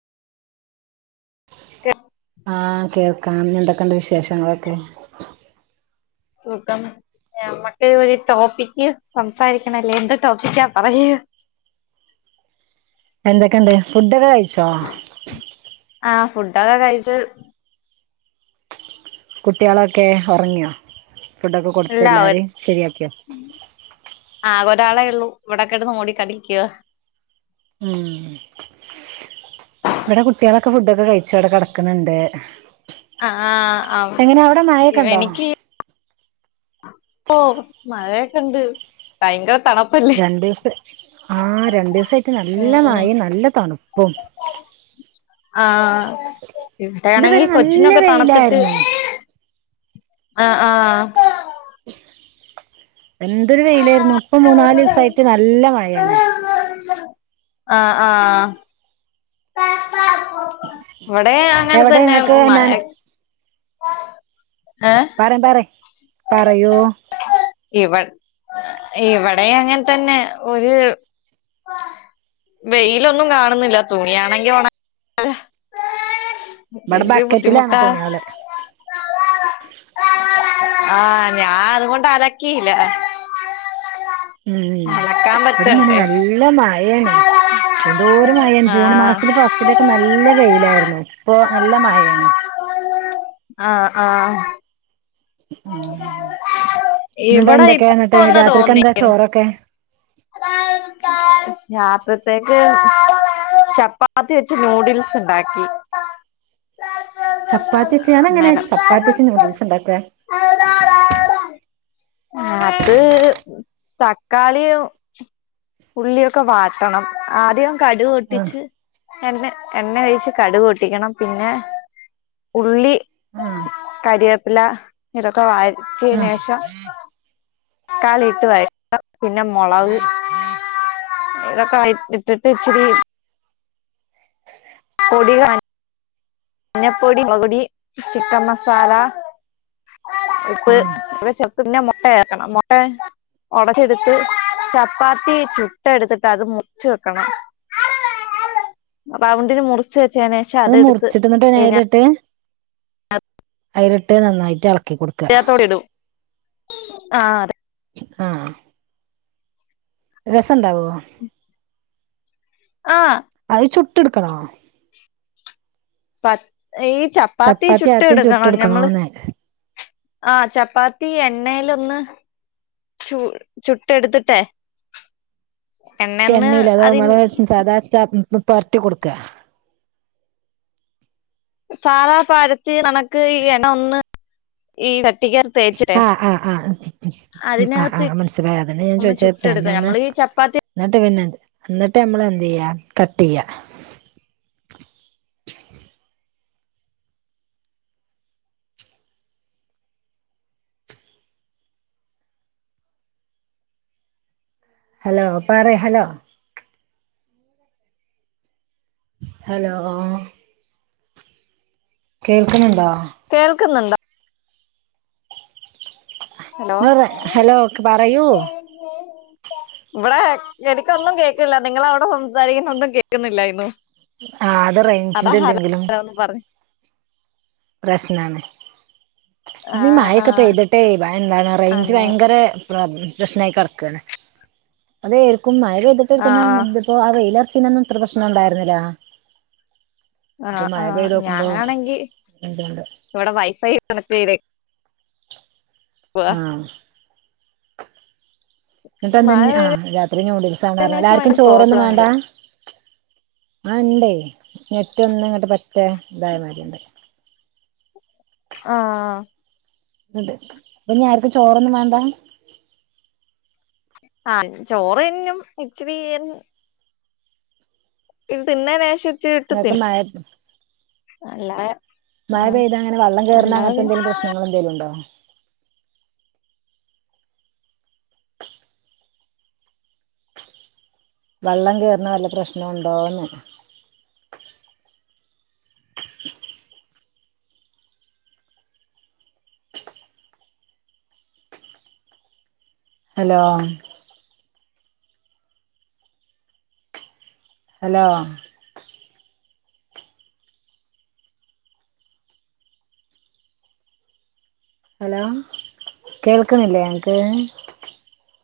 ആഹ് കേൾക്കാം എന്തൊക്കെയുണ്ട് വിശേഷങ്ങളൊക്കെ സുഖം ഞമ്മക്ക് ഒരു ടോപ്പിക്ക് സംസാരിക്കണല്ലേ എന്ത് ടോപ്പിക്കാ പറയാ എന്തൊക്കെണ്ട് ഫുഡൊക്കെ കഴിച്ചോ? ആഹ് ഫുഡൊക്കെ കഴിച്ചു കുട്ടികളൊക്കെ ഒറങ്ങിയോ ഫുഡൊക്കെ കൊടുത്ത് ഇല്ല ഒ- എല്ലാവരെയും ശെരിയാക്കിയോ ആകെ ഒരാളെ ഉള്ളൂ ഇവടെ കിടന്ന് ഒടി കളിക്കുവാ ഊം ഇവിടെ കുട്ട്യാളൊക്കെ ഫുഡൊക്കെ കഴിച്ചു അവിടെ കെടക്കണുണ്ട് ആഹ് ആഹ് ആഹ് എങ്ങനെ അവടെ മഴ ഇവ- ഒക്കെണ്ടോ? ഓഹ് മഴയൊക്കെ ഉണ്ട് ഭയങ്കര തണുപ്പ രണ്ടീസ്ത്തെ ആ രണ്ടീസം ആയിട്ട് നല്ല ഉം മഴേം നല്ല തണുപ്പും ആഹ് ഇതുവരെ ഇവിടെയാണെങ്കിൽ നല്ല കൊച്ചിനൊക്കെ തണുത്തിട്ട് വെയിലായിരുന്നു ആ ആഹ് എന്തൊരു വെയിലായിരുന്നു ഇപ്പം മൂന്ന് നാല് ദിവസായിട്ട് നല്ല മഴയാണ് ആ ആഹ് ഇവടെ അങ്ങനെ എവിടെ തന്നെ മഴ നിങ്ങക്ക് ഏഹ് പറിം പറിം പറയൂ ഇവ ഇവിടെ അങ്ങനെ തന്നെ ഒരു [unintelligible] വെയിലൊന്നും കാണുന്നില്ല തുണിയാണെങ്കി ഒണ [unintelligible] ഇവിടെ എന്ത് ബക്കറ്റിലാണ് ബുദ്ധിമുട്ടാ തുണികള് ആഹ് ഞാൻ അതുകൊണ്ട് അലക്കീല്ല ഉം ഇവിടെ ഇന്നലെ നല്ല മഴയാണ് എന്തോര് മഴാണ് ജൂൺ ആഹ് മാസത്തില് ഫസ്റ്റിലൊക്കെ നല്ല വെയിലായിരുന്നു ഇപ്പൊ നല്ല മഴയാണ് ആഹ് ആഹ് ഉം ന്നിട്ട് ഇവിടെ എന്തൊക്കെ ഇപ്പ ന്നിട്ട് രാത്രിക്കെന്താ ചോറൊക്കെ രത്രീത്തേക്ക് ചപ്പാത്തി വെച്ച് നൂഡിൽസ് ഉണ്ടാക്കി ചപ്പാത്തി വച്ച് അതെങ്ങനെ അന്നേരം ചപ്പാത്തി വച്ച് നൂഡിൽസ് ഉണ്ടാക്കും അത് തക്കാളിയും ഉള്ളിയൊക്കെ വാട്ടണം ആദ്യം ആഹ് കടുപൊട്ടിച്ച് എണ്ണ എണ്ണ ഒഴിച്ച് കടുക് പൊട്ടിക്കണം പിന്നെ ഉള്ളി ആഹ് കരിവേപ്പില ഇതൊക്കെ ആഹ് വഴറ്റിയെനുശേഷം ക്കാളിട്ട് വയറ്റ പിന്നെ മൊളവ് ഇതൊക്കെ ഇട്ടിട്ട് ഇച്ചിരി പൊടിക മഞ്ഞപ്പൊടി മൊളക്പൊടി ചിക്കൻ മസാല ഇപ്പ് ഉം ഇവിടെ ചെത്ത് പിന്ന മുട്ടയാക്കണം മുട്ട ഒടച്ചെടുത്ത് ചപ്പാത്തി ചുട്ടെടുത്തിട്ട് അത് മുറിച്ച് വെക്കണം റൗണ്ടിന് മുറിച്ച് വെച്ചേനേഷം അതെടുത്ത് ന്നിട്ട് അയിനാ ഞാൻ അയിലിട്ട് അയിലിട്ട് നന്നായിട്ട് ഇളക്കികൊട് [unintelligible] ത്തോടിടും ആഹ് അതെ ആഹ് രസണ്ടാവോ ആഹ് അത് ചുട്ടെടുക്കണോ ഈ ചപ്പാത്തി ചുട്ട് ആദ്യം ഇട്ക്കണം ഞമ്മള് ചുട്ടെടുക്കണോന്ന് ആഹ് ചപ്പാത്തി എണ്ണേലൊന്ന് ചു ചുട്ടെടുത്തിട്ടേ എണ്ണേന്ന് അതിന് [unintelligible] പൊരറ്റി കൊടുക്ക സാദാ പരത്തി നെനക്ക് ഈ ഇണ ഒന്ന് ഈ ചട്ടിക്കാ ആഹ് ആഹ് ആഹ് മ് ആഹ് അതിനകത്ത് ആഹ് മനസ്സിലായി അതെന്നെ ഞാൻ ഒന്ന് ചോയിച്ച ചുട്ടെടുക്ക പെണ്ണേന്ന് നമ്മള് ഈ ചപ്പാത്തി ന്നിട്ട് പിന്നെ എന്നിട് നമ്മള്ന്ത്യ്യാ കട്ടിയ്യ ഹലോ പറയ് ഹലോ ഹലോ കേൾക്ക്ണണ്ടോ കേൾക്കുന്നുണ്ടോ [unintelligible] ഹലോ പറയൂ ഉ [unintelligible] ഇവിടെ എനിക്കൊന്നും കേക്കില്ല നിങ്ങളവിടെ സംസാരിക്കുന്ന ഒന്നും കേൾക്കുന്നില്ലായിരുന്നു ആഹ് അത് റേഞ്ചിന്റെ ന്തെങ്കിലും ന്ന് പറഞ്ഞ് പ്രശ്നാണ് ആ ഇന്ന് ആ മയക്കെ പെയ്തിട്ടേ ഭയ എന്താണ് റേഞ്ച് അന്നെ ഭയങ്കര പ്രശ്നായി കെടക്കാണ് അതേർക്കും മയ പെയ്തിട്ട് ആ [unintelligible] ഇപ്പോ ആ വെയിലർച്ചീനൊന്നും ഇത്ര പ്രശ്നം ഉണ്ടായിരുന്നില്ല ആ ഇപ്പൊ ആ മഴ പെയ്തോക്കുമ്പോ ഞാനാണെങ്കി [unintelligible] ഇവിടെ വൈഫൈ കണക്ട്യ്തേ ആഹ് മഴ ന്നിട്ട്ന്താഞ്ഞ് ആ രാത്രി പെയ്തതിന് നൂഡിൽസാന്നറഞ്ഞല്ല ശേഷം ആർക്കും ഭയങ്കര ചോറൊന്നും പ്രോബ്ലം വേണ്ട ഉണ്ട് ആഹ് ഇണ്ടയ് നെറ്റൊന്ന് ഇങ്ങട്ട് പറ്റ ഇതായമാരിണ്ട് ആഹ് ന്നിട്ട് ഇനിയാർക്കും ചോറൊന്നും വേണ്ട ആഹ് ചോറിന്നും ഇച്ചിരി തിന്നേനേഷം ഇച്ചിരിട്ട് ഇങ്ങക്ക് തിന്നും മഴ അല്ലാതെ മഴ പെയ്ത അങ്ങനെ വള്ളം കേർണ അല്ലാതെ അങ്ങനെത്തെന്തേലും പ്രശ്നങ്ങളെന്തേലും ഉണ്ടോ വെള്ളം കേറുന്ന വല്ല പ്രശ്നും ണ്ടോന്ന് ഹലോ ഹലോ ഹലോ കേൾക്ക്ണില്ലേ ങ്ങക്ക്